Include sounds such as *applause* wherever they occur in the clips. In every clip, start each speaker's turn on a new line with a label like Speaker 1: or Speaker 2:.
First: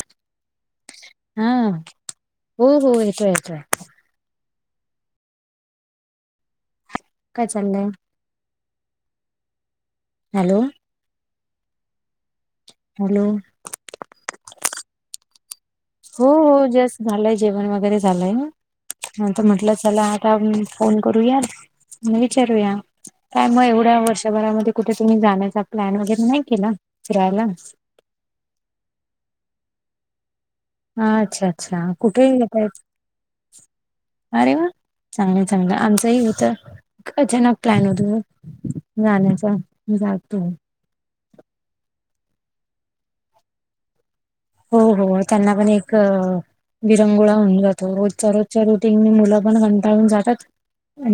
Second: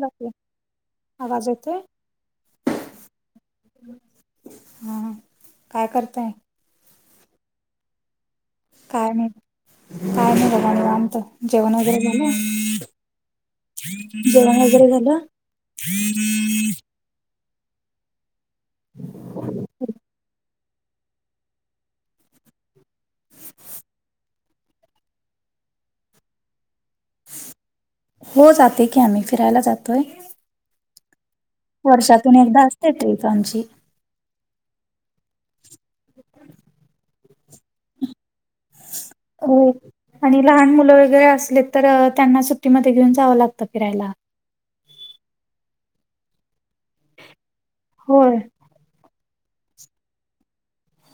Speaker 1: बोला की.
Speaker 2: हा
Speaker 1: आवाज येतोय?
Speaker 2: हो हो येतोय येतोय
Speaker 1: हं. काय करताय?
Speaker 2: काय, चालंलय?
Speaker 1: काय नाही. काय मी
Speaker 2: हॅलो
Speaker 1: बघा निवांत. जेवण वगैरे झालं?
Speaker 2: हॅलो.
Speaker 1: जेण वगैरे झालं.
Speaker 2: हो हो जास्त झालंय जेवण वगैरे झालंय. ना नंतर म्हटलं चला आता फोन करूया आणि विचारूया. काय मग एवढ्या वर्षभरामध्ये कुठे तुम्ही जाण्याचा प्लॅन वगैरे नाही केला फिरायला
Speaker 1: हो जाते की आम्ही फिरायला जातोय.
Speaker 2: हा अच्छा. अच्छा कुठे
Speaker 1: वर्षातून एकदा
Speaker 2: येताय
Speaker 1: असते ट्रीप आमची
Speaker 2: अरे वा चांगलं चांगलं आमचंही होतं अचानक प्लॅन होतो. जाण्याचा
Speaker 1: हो
Speaker 2: जातो
Speaker 1: आणि लहान मुलं वगैरे असले. तर त्यांना सुट्टीमध्ये घेऊन जावं लागतं फिरायला.
Speaker 2: हो हो त्यांना पण एक विरंगुळा होणन जातो रोजच्या
Speaker 1: होय
Speaker 2: रोजच्या रज टी मुलं पण कंटाळून जातात.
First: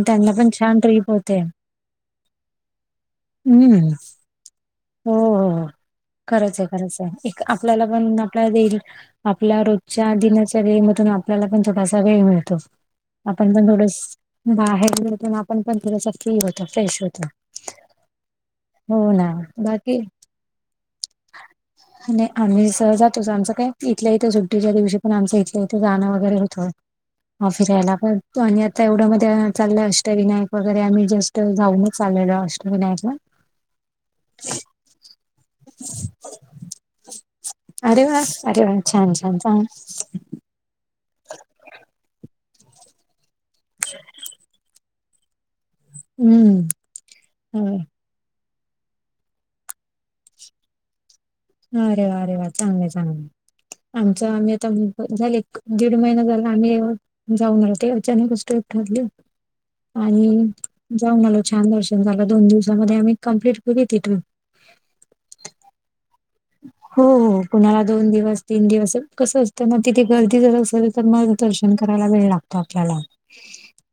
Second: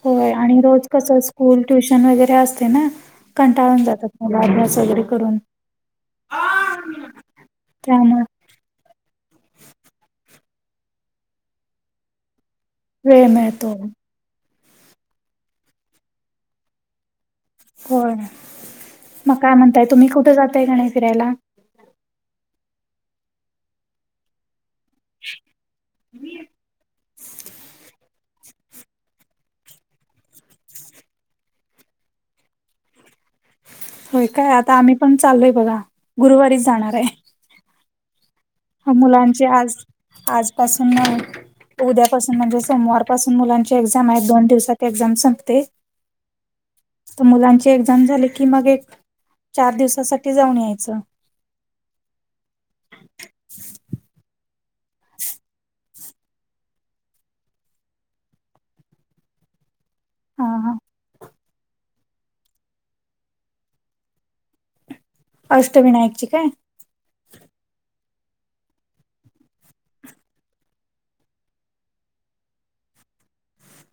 Speaker 1: होय
Speaker 2: त्यांना पण
Speaker 1: आणि
Speaker 2: छान
Speaker 1: रोज
Speaker 2: ट्रीप
Speaker 1: कसं
Speaker 2: होते
Speaker 1: स्कूल ट्युशन वगैरे असते ना कंटाळून
Speaker 2: हम्म
Speaker 1: जातात. ह.
Speaker 2: हो हो हो खरंच आहे खरंच आहे एक आपल्याला पण
Speaker 1: त्यामुळे
Speaker 2: दे आपल्या रोजच्या दिनाच्या वेळेमधून आपल्याला पण थोडासा वेळ मिळतो.
Speaker 1: वेळ
Speaker 2: आपण पण
Speaker 1: मिळतो
Speaker 2: थोडस बाहेर निेतो आपण पण थोडस फील होत फ्रेश होत.
Speaker 1: होय मग काय म्हणताय
Speaker 2: बाकी
Speaker 1: तुम्ही कुठे जातय घाणे फिरायला
Speaker 2: आणि आम्ही सह जातोच आमं काय इथलं येतं सुट्टीच्या दिवशी पण आमच इथलं य. ते गाणं वगैरे होतं. हा फिरायला पण आणि आता एवढ्या मध्ये चाललं अष्टविनायक वगैरे आम्हीस्. तर जाऊनच आलेलं अष्टविनायकला
Speaker 1: होय काय आता आम्ही पण चालूय बघा गुरुवारीच जाणार आहे.
Speaker 2: अरे वा अरे वा छान छान
Speaker 1: मुलांची
Speaker 2: छान.
Speaker 1: आज आजपासून उद्यापासून म्हणजे सोमवारपासून मुलांची एक्झाम आहे दोन दिवसात एक्झाम संपते
Speaker 2: हम्म
Speaker 1: तर
Speaker 2: हो.
Speaker 1: मुलांचे एक्झाम झाले. की मग एक चार दिवसासाठी जाऊन यायचं.
Speaker 2: अरे वा अरे वा चांग आहे चांगलं आमच आम्ही आता झाले. दीड महिना झाला आम्ही जाऊन नते अचानक अस ठरली. आणि
Speaker 1: हा हा
Speaker 2: जाऊन आलो छान दर्शन झालं दोन दिवसामध्ये आम्ही कंप्लीट केली तिथून
Speaker 1: अष्टविनायकची काय!
Speaker 2: हो हो कणाला दोन दिवस तीन दिवस कसं असतं मग तिथे गर्दी जर असल तर मग दर्शन करायला वेळ लागतो. आपल्याला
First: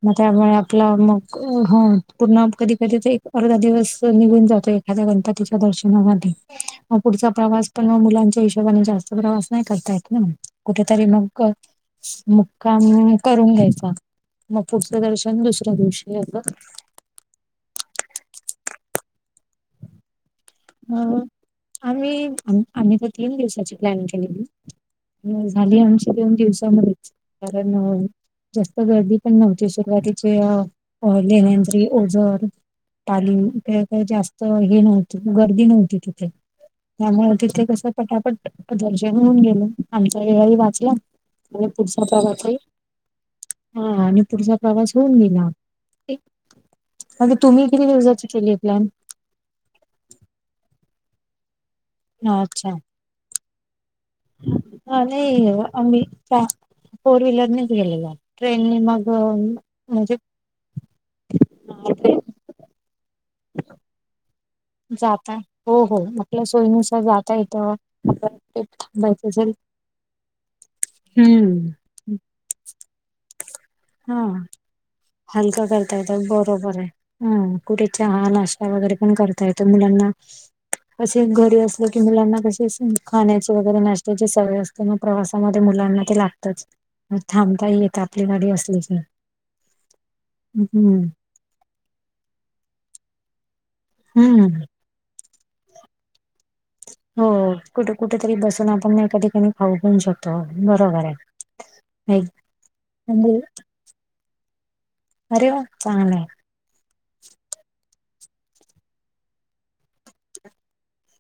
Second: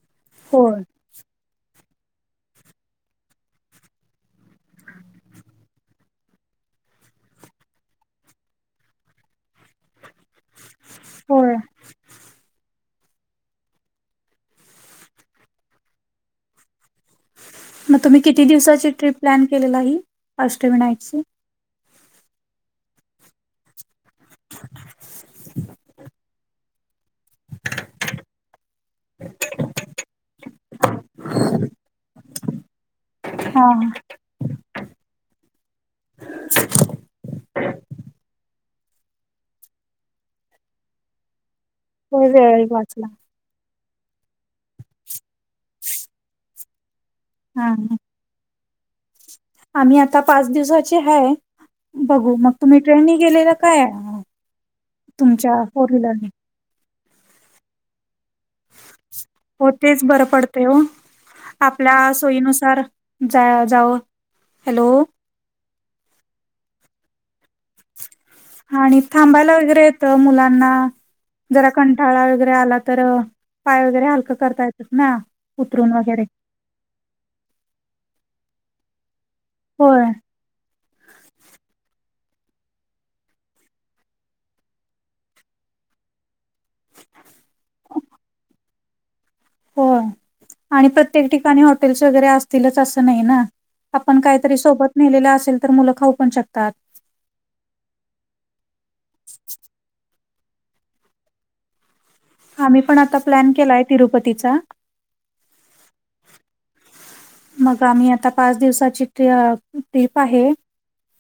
Speaker 2: मग त्यामुळे
Speaker 1: होय
Speaker 2: आपलं मग अ हो पूर्ण कधी कधी एक अर्धा दिवस निघून जातो एखाद्या गणपतीच्या दर्शनासाठी मग पुढचा प्रवास पण मुलांच्या हिशोबाने जास्त प्रवास नाही करताय. कुठेतरी मग
Speaker 1: होय
Speaker 2: मुक्काम हम् करून घ्यायचा मग पुढचं दर्शन दुसऱ्या दिवशी असं.
Speaker 1: मग तुम्ही किती दिवसाची ट्रिप प्लॅन केलेला आहे अष्टवी नाईट
Speaker 2: असं
Speaker 1: ची
Speaker 2: आम्ही आम्ही तर तीन दिवसाची प्लॅन केलेली झाली आमची दोन दिवसामध्येच कारण जास्त गर्दी पण नव्हती सुरवातीचे अ लेहजरी ओझर तालीम
Speaker 1: हा
Speaker 2: का जास्त हे नव्हती. गर्दी नव्हती तिथे त्यामुळे तिथे कसं? पटापट दर्शन होऊन गेलो आमच्या वेळाळी वाचला. पुढचा
Speaker 1: होय
Speaker 2: प्रवाचही
Speaker 1: वेळ वाचला
Speaker 2: हा आणि पुढचा प्रवास होऊन गेला. अगे तुम्ही
Speaker 1: हा
Speaker 2: किती
Speaker 1: हा.
Speaker 2: दिवसाची केली आहे प्लॅन?
Speaker 1: आम्ही आता पाच दिवसाची ह बघू मग
Speaker 2: अच्छा
Speaker 1: तुम्ही ट्रेननी गेलेलं काय आहे.
Speaker 2: हा नाही आम्ही फोर व्हीलरनेच गेलेल ट्रेनने मग
Speaker 1: हो तेच
Speaker 2: म्हणजे
Speaker 1: बर पडत. तेव आपल्या
Speaker 2: ट्रेन
Speaker 1: सोयीनुसार जा- जावं. हॅलो
Speaker 2: जाता य हो हो आपल्या सोयीनुसार जाता येतं. कुठे
Speaker 1: आणि
Speaker 2: थांबायचं असेल
Speaker 1: थांबायला वगैरे येत मुलांना. जरा
Speaker 2: हम्म.
Speaker 1: क टाळा वगैरे आला तर पाय वगैरे
Speaker 2: हा
Speaker 1: हलकं करता येतच ना.
Speaker 2: हलका
Speaker 1: उतरून
Speaker 2: करता येतं
Speaker 1: वगैरे
Speaker 2: बरोबर आहे. कुठे चहा नाश्ता वगैरे पण करत य
Speaker 1: होय
Speaker 2: मुलांना असे घरी अस मुलांना कशी खाण्याची वगैरे नाश्तची सवय असतेना प्रवासामध्ये मुलांना ते लागतच. थांबताही येत आपली गाडी असलकी.
Speaker 1: हो आणि प्रत्येक ठिकाणी हॉटेल्स वगैरे असतीलच असं नाही ना. आपण
Speaker 2: हम्म.
Speaker 1: काहीतरी सोबत नेलेले असेल तर मुलं खाऊ पण शकतात.
Speaker 2: हो कुठे कुठ तरी बसून आपण एका ठिकाणी खाऊ पऊ शकतो. बरोबर आहे. हम.
Speaker 1: आम्ही पण आता प्लॅन केलाय तिरुपतीचा.
Speaker 2: अरे वा चांगलं आहे
Speaker 1: मग आम्ही आता पाच दिवसाची ते ट्रिप आहे.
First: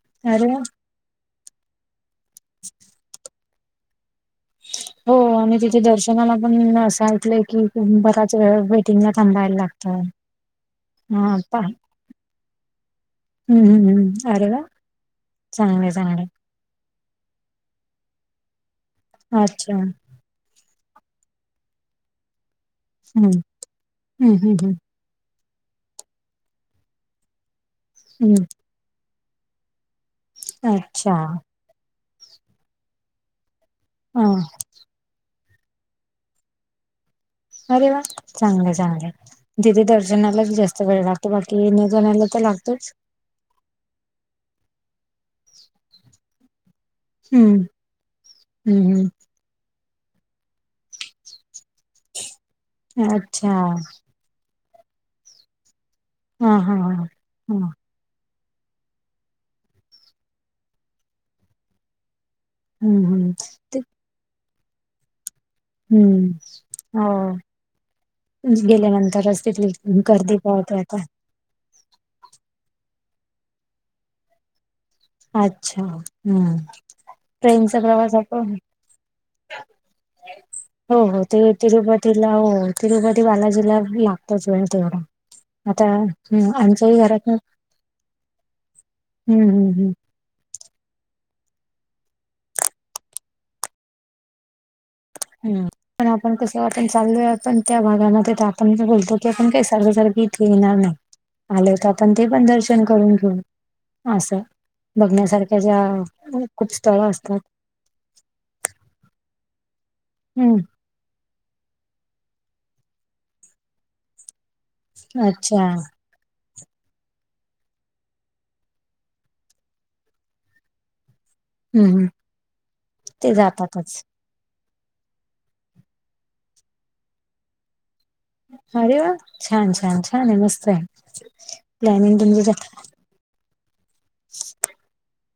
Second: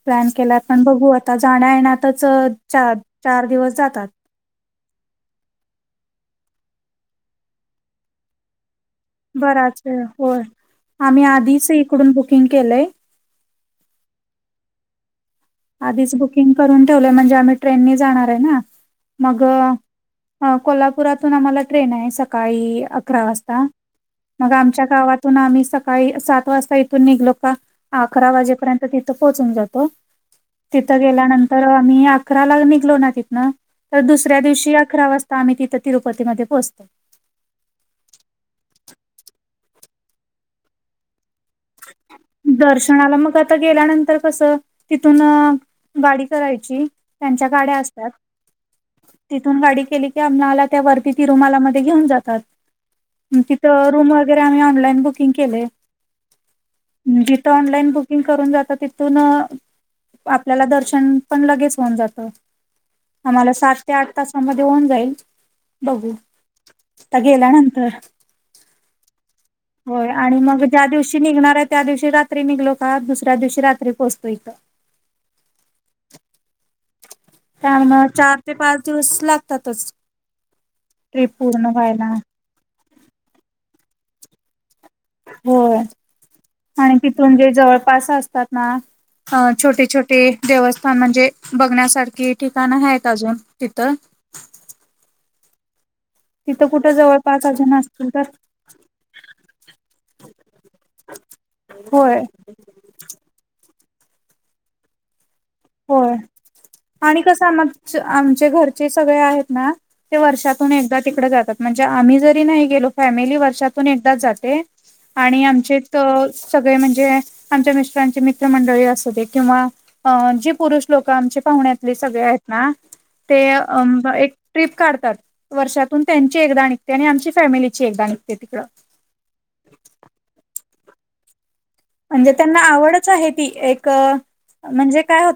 Speaker 1: प्लॅन
Speaker 2: अरे
Speaker 1: केला
Speaker 2: वा
Speaker 1: पण बघू आता जाण्या येण्यातच चा चार दिवस जातात.
Speaker 2: हो तिथे दर्शनाला पण असं ऐकलंय की बराच वेळ वेटिंगला थांबायला
Speaker 1: बराच
Speaker 2: लागत
Speaker 1: वेळ होय आम्ही
Speaker 2: हा
Speaker 1: आधीच इकडून बुकिंग केलंय.
Speaker 2: ह हहम्म अरे वा! चांगले
Speaker 1: आधीच
Speaker 2: चांगले
Speaker 1: बुकिंग करून ठेवलंय म्हणजेआम्ही ट्रेननी जाणार आहे ना मग
Speaker 2: अच्छा
Speaker 1: कोल्हापुरातून आम्हाला ट्रेन आहे, सकाळी अकरा
Speaker 2: हम्म
Speaker 1: वाज
Speaker 2: हम्म
Speaker 1: मग
Speaker 2: हम्म हम्म
Speaker 1: आमच्या गावात पण आम्ही सकाळी सात वाजता इथून निघलो का अकरा
Speaker 2: हम्म
Speaker 1: वाजेपर्यंत तिथे पोहोचून जातो. तिथं
Speaker 2: अच्छा
Speaker 1: गेल्यानंतर आम्ही अकरा ला निघलो ना तिथनं तर
Speaker 2: हा
Speaker 1: दुसऱ्या दिवशी अकरा वाजता तर आम्ही तिथं तिरुपतीमध्ये पोचतो.
Speaker 2: अरे वा! चांगलं चांगलं तिथे दर्शनालाच जास्त वेळ लागतो. बाकी *unintelligible* लागतोच
Speaker 1: दर्शनाला मग आता गेल्यानंतर कसं तिथून गाडी करायची. त्यांच्या
Speaker 2: हम्म
Speaker 1: गाड्या असतात.
Speaker 2: हम्म
Speaker 1: तिथून गाडी केली की आला त्या वरती ती रुमालामध्ये घेऊन जातात.
Speaker 2: हम्म अच्छा
Speaker 1: तिथ रम तर आम्ही ऑनलाईन बुकिंग केलंय.
Speaker 2: हा हा ह..
Speaker 1: तीऑनलाईन बुक करून जात तिथून आपल्याला दर्शन पण लगेच होऊन जात.
Speaker 2: हम्म हम्म
Speaker 1: आम्हाला सात ते आठ तासामध्ये होऊन जाईल. बघू
Speaker 2: हम्म हो
Speaker 1: आता गेल्यानंतर.
Speaker 2: गेल्यानंतरच. तिथली
Speaker 1: होय
Speaker 2: गर्दी
Speaker 1: आणि मग
Speaker 2: कळते
Speaker 1: ज्या
Speaker 2: आता
Speaker 1: दिवशी निघणार आहे त्या दिवशी रात्री निघलो दुसऱ्या दिवशी रात्री पोचलो.
Speaker 2: अच्छा! हम.
Speaker 1: चार ते पाच दिवस लागतात.
Speaker 2: हो ते तिरुपतीला तिरुपती बालाजीला लागतोच तेवढा.
Speaker 1: होय
Speaker 2: आता हम्म आमच्याही
Speaker 1: आणि
Speaker 2: घरात
Speaker 1: तिथून जे जवळपास असतात ना.
Speaker 2: हम्म
Speaker 1: हा
Speaker 2: हम्म
Speaker 1: छोटे
Speaker 2: हम्म
Speaker 1: छोटे देवस्थान म्हणजे बघण्यासारखी ठिकाणं आहेत अजून तिथं.
Speaker 2: हम. पण आपण कसं
Speaker 1: तिथं
Speaker 2: वाटण
Speaker 1: कुठं
Speaker 2: चालो आहे
Speaker 1: जवळपास
Speaker 2: पण त्या पण आपण कसं आता चाललोय आपण
Speaker 1: अजून
Speaker 2: त्या
Speaker 1: असतील
Speaker 2: भागामध्ये तर आपण बोलतो की आपण काही सारवसारखी इथे येणार नाही. आलोय तर आपण
Speaker 1: होय
Speaker 2: ते पण दर्शन असं बघण्यासार
Speaker 1: होय
Speaker 2: खुप खूप स्थळ
Speaker 1: आणि
Speaker 2: असतात.
Speaker 1: कसं आम आमचे घरचे सगळे आहेत ना ते
Speaker 2: हम्म
Speaker 1: वर्षातून एकदा तिकडे जातात. म्हणजे आम्ही जरी नाही गेलो तरी फॅमिली वर्षातून एकदा जाते. आणि
Speaker 2: अच्छा
Speaker 1: आमच्या इथं सगळे म्हणजे, आमच्या मिस्टरांचे मित्र मंडळी असू दे जी पुरुष लोक
Speaker 2: हम्म
Speaker 1: आमच्यापाहुण्यातले
Speaker 2: हम्म
Speaker 1: सगळे आहेत ना. ते अं ट्रीप काढतात वर्षातून त्यांची एकदा निघते आणि आमची फॅमिलीची एकदा निघते‌.
Speaker 2: अरे वा! छान छान मस्त आहे. प्लॅनिंग
Speaker 1: म्हणजे
Speaker 2: तुमचं
Speaker 1: त्यांना आवडच आहे.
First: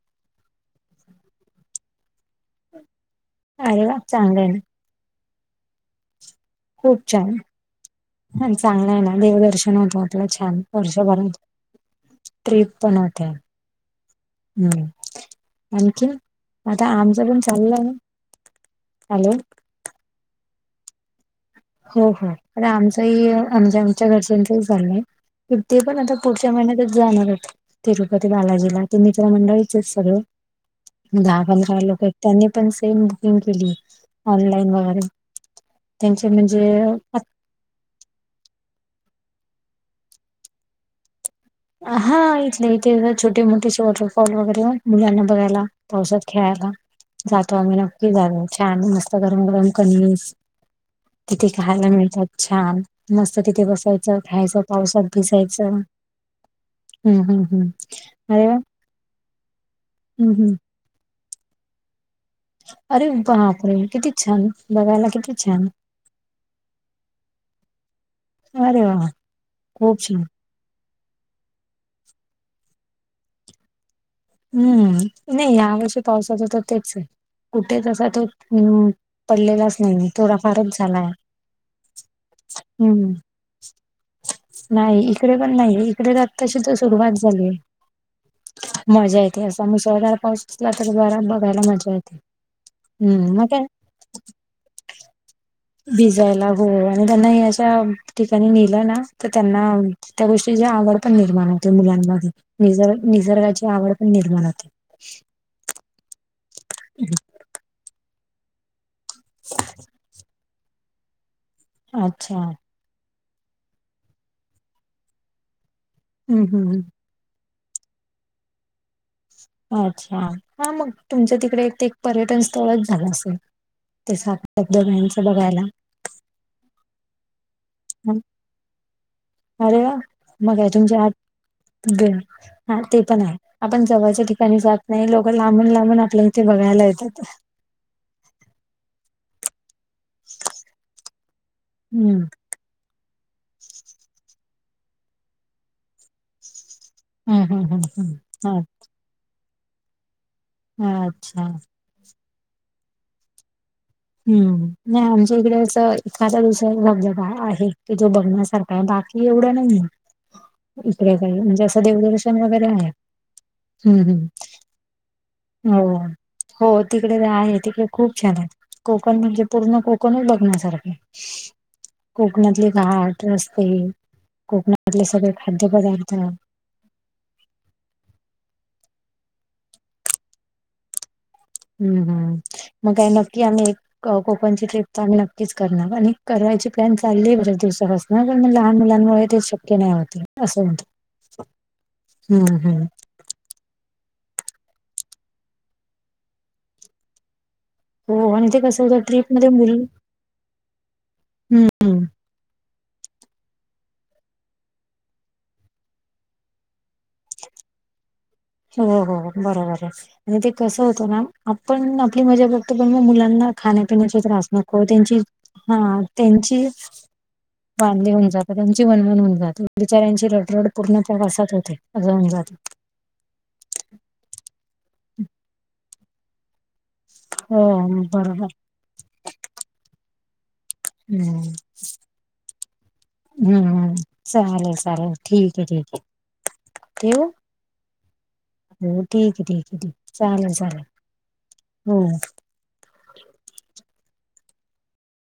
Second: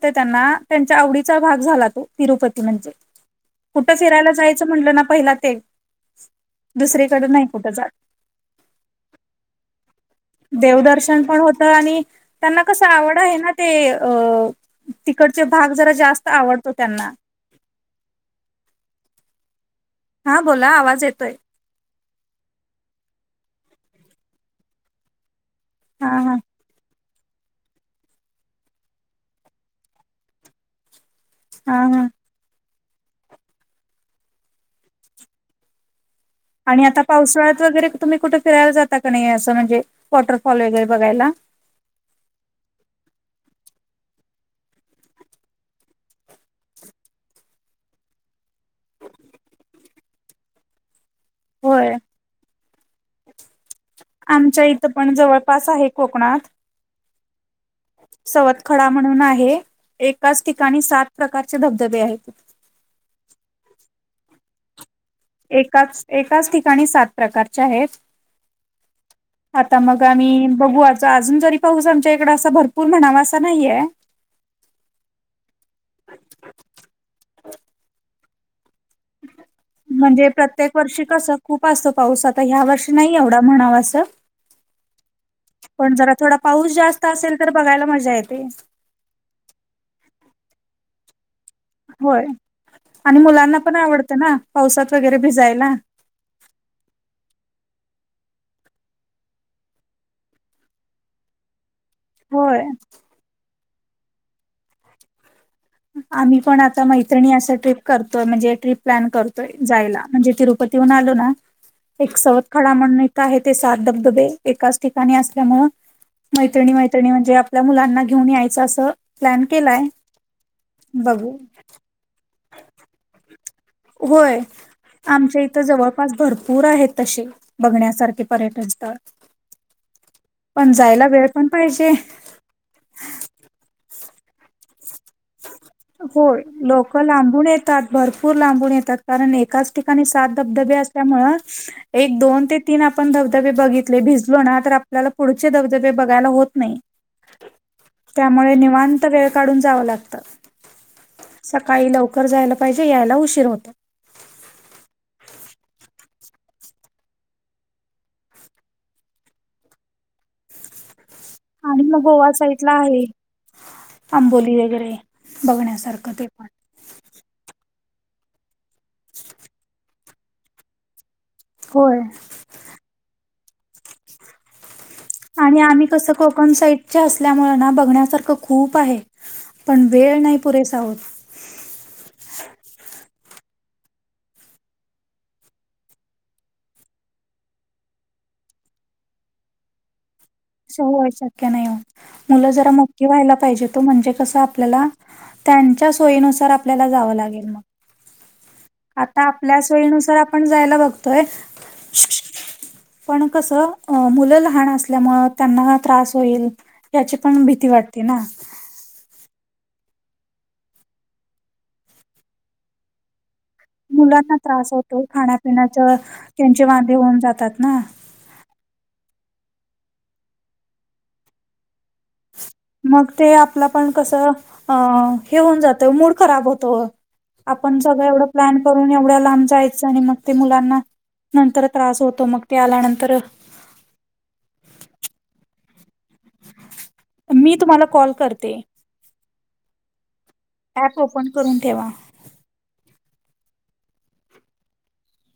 Speaker 1: त्यांच्या आवडीचा भाग झाला तो तिरुपती.
Speaker 2: छान- अरे वा चांगलं आहे
Speaker 1: फिरायलाजायचं म्हटलं ना पहिला ते
Speaker 2: खूप
Speaker 1: दुसरीकडे
Speaker 2: छान
Speaker 1: नाही कुठं जात
Speaker 2: चांगलआहे ना देवदर्शन होत. आप छान वर्षभर
Speaker 1: देवदर्शन पण होतं आणि त्यांना
Speaker 2: ट्रिप
Speaker 1: कसं
Speaker 2: पण
Speaker 1: आवड
Speaker 2: होत्या
Speaker 1: आहे ना ते अ तिकडचे भाग जरा
Speaker 2: हम्
Speaker 1: जास्त आवडतो
Speaker 2: *unintelligible* आता
Speaker 1: त्यांना
Speaker 2: आमचं पण चाललं.
Speaker 1: हा बोला आवाज येतोय.
Speaker 2: हो हो आमचहीआमच्या घरच्यांचं चालंय. ते
Speaker 1: हा
Speaker 2: आता
Speaker 1: हा
Speaker 2: पुढच्या महिन्यातच जाणार आहे. तिरुपती बालाजीला मित्र मंडळी आहे सगळं दहा
Speaker 1: हा
Speaker 2: पंधरा लोक
Speaker 1: हा
Speaker 2: जायला. त्यांनी सेम बुकिंग केली ऑनलाईन वरून त्यांचे म्हणजे
Speaker 1: आणि आता पावसाळ्यात कुठे फिरायला जाता का असं वॉटरफॉल बघायला.
Speaker 2: हा इथले इथे छोटे मोठे वॉटरफॉल वगैरे मुलांना बघायला. औषध खायला जातो आम्ही नक्की झालो छान मस्त गरम गरम कनीज. तिथे खायला
Speaker 1: होय
Speaker 2: मिळतात छान मस्त तिथे बसायचं खायचं
Speaker 1: आमच्या इथं
Speaker 2: पावसात
Speaker 1: पण जवळपास
Speaker 2: भिजायचं.
Speaker 1: आहे कोकणात.
Speaker 2: हम्म हम्म हम्म अरे वा
Speaker 1: सवतकडा म्हणून आहे
Speaker 2: हम्म
Speaker 1: एकाच
Speaker 2: हम्म
Speaker 1: ठिकाणी सात. प्रकारचे धबधबे आहेत.
Speaker 2: अरे बापरे किती छान बघायला. छान
Speaker 1: एकाच ठिकाणी सात प्रकारच्या आहेत.
Speaker 2: अरे वा
Speaker 1: आता
Speaker 2: खूप छान
Speaker 1: आम्ही बघू अजून. पाऊस आमच्या इकडे भरपूर म्हणावा असं नाहीये.
Speaker 2: हम्म नाही या वर्षी पावसाच तर तेच आहे कुठेचसा त *unintelligible*
Speaker 1: प्रत्येक वर्षी खूप असतो पाऊस ह्या वर्षी
Speaker 2: हम्म
Speaker 1: एवढा म्हणावा असा
Speaker 2: नाही इकडे पण नाहीये
Speaker 1: नाही.
Speaker 2: इकडे तर
Speaker 1: थोडा
Speaker 2: आताशी
Speaker 1: पाऊस
Speaker 2: तर
Speaker 1: जास्त
Speaker 2: सुरुवात
Speaker 1: असेल तर
Speaker 2: झालीय
Speaker 1: बघायला मजा येते.
Speaker 2: मजा येते असं् ससळार पाहच असला तर बराात बघायला मजा *unintelligible* हम्म मग
Speaker 1: मुलांना
Speaker 2: काय
Speaker 1: पण आवडत ना पावसात भिजायला.
Speaker 2: हो त्यांना अशा ठिकाणी नेलं ना तर त्यांना भिजायला आवडतं. त्या गोष्टीची आवड निर्माण होते मुलांमध्ये
Speaker 1: होय.
Speaker 2: निसर्गाची आवड पण निर्माण होते.
Speaker 1: आम्ही पण आता मैत्रिणी ट्रिप प्लॅन करतोय तिरुपती बालाजीला जायला. ऊन आलो ना एक
Speaker 2: अच्छा
Speaker 1: सवत खडा म्हणून *unintelligible* आहे ते सात धबधबे एकाच ठिकाणी असल्यामुळे
Speaker 2: हम्म
Speaker 1: मैत्रिणी
Speaker 2: हम्म
Speaker 1: मैत्रिणी म्हणजे मुलांना घेऊन यायच अस प्लान
Speaker 2: अच्छा हा मग तुमच्या तिकडे पर्यटन स्थळच झालं असेल
Speaker 1: होय
Speaker 2: त्या दोघंच
Speaker 1: आमच्या इथं
Speaker 2: बघायला.
Speaker 1: जवळपास भरपूर आहेत तसे बघण्यासारखे पर्यटन स्थळ
Speaker 2: अरे मग का
Speaker 1: पण
Speaker 2: तुमची
Speaker 1: जायला वेळ पण पाहिजे
Speaker 2: आठ हा ते पण आहे आपण जवळच्या ठिकाणी जात नाही लोक लांबून लांबून आपल्या
Speaker 1: होय
Speaker 2: इथे बघायला
Speaker 1: लोक
Speaker 2: येतात.
Speaker 1: लांबून येतात भरपूर लांबून येतात कारण एकाच ठिकाणी सात धबधबे असल्यामुळे एक
Speaker 2: हम्म
Speaker 1: दोन ते तीन आपण धबधबे बघितले भिजलो ना तर आपल्याला पुढचे धबधबे बघायला होत नाही.
Speaker 2: हम् हम् हम्
Speaker 1: त्यामुळे
Speaker 2: हम्
Speaker 1: निवांत वेळ काढून जावं लागतं.
Speaker 2: ह अच्छा
Speaker 1: सकाळी लवकर जायला पाहिजे यायला उशीर होत.
Speaker 2: हम्म नाही आमच्या इकडे अस एखादा दुसरा धबधबा आहे कि जो बघण्यासारखा का बाकी एवढं नाही इकडे काही म्हणजे असं
Speaker 1: आणि मग गोवा
Speaker 2: देवदर्शन वगैरे
Speaker 1: साईडला
Speaker 2: आहे. हम्म
Speaker 1: आंबोली वगैरे
Speaker 2: हम् हो
Speaker 1: बघण्यासारखं ते पण
Speaker 2: हो तिकडे आहे तिकडे खूप छान आहेत कोकण म्हणजे पूर्ण कोकणच बघण्यासारखे
Speaker 1: होय
Speaker 2: कोकणातले घाट रस्ते कोकणातले सगळे
Speaker 1: आणि आम्ही कसं
Speaker 2: खाद्यपदार्थ
Speaker 1: कोकण सहित असल्यामुळे ना बघण्यासारखं खूप आहे पण वेळ नाही पुरेसा होत
Speaker 2: हम्म हम्म मग काय नक्की आम्ही एक कोकणची ट्रिप तर आम्ही नक्कीच करणार आणि करायची प्लॅन चालली आहेे दिवसापासून नाही म लहान मुलांनमुळे ते शक्य नाही होत
Speaker 1: हो शक्य नाही मुलं
Speaker 2: हम्म
Speaker 1: जरा
Speaker 2: हम्म
Speaker 1: मोठी व्हायला पाहिजे त म्हणजे कस आपल्याला त्यांच्या सोयीनुसार आपल्याला जावं लागेल मग
Speaker 2: हो आणि ते कसं होतं
Speaker 1: आता
Speaker 2: ट्रीप मध्ये
Speaker 1: आपल्या
Speaker 2: मुल
Speaker 1: सोयीनुसार आपण जायला बघतोय
Speaker 2: हम्म हम्म.
Speaker 1: पण कस मुलं लहान असल्यामुळे त्यांना त्रास होईल याची पण भीती वाटते ना
Speaker 2: हो हो बरोबर आहे आणि ते कसं होतं ना आपण आपली मजा बघतो पण मग मुलांना खाण्यापिण्याचे
Speaker 1: मुलांना
Speaker 2: त्रास नको
Speaker 1: होतो
Speaker 2: त्यांची हा
Speaker 1: खाण्यापिण्याचं
Speaker 2: त्यांची
Speaker 1: त्यांचे वांदे होऊन जातात ना.
Speaker 2: वाढली होऊन जातो त्यांची वनवान होऊन जाते बिचाऱ्यांची रडरड पूर्ण प्रवासात होते असं होऊन जाते
Speaker 1: मग ते आपलं पण कसं अ हे होऊन जातं मूड खराब होतो
Speaker 2: हो
Speaker 1: आपण सगळं एवढं
Speaker 2: बरोबर
Speaker 1: प्लॅन करून एवढ्या लांब जायचं आणि मग ते मुलांना
Speaker 2: हम्म
Speaker 1: नंतर त्रास होतो मग ते आल्यानंतर
Speaker 2: हम्म चाले चालेल ठीक आहे ठीक आहे ठेवू
Speaker 1: मी तुम्हाला कॉल करते
Speaker 2: हो ठीक आहे ठीक आहे ठी चालेल
Speaker 1: ऍप ओपन करून ठेवा
Speaker 2: हो.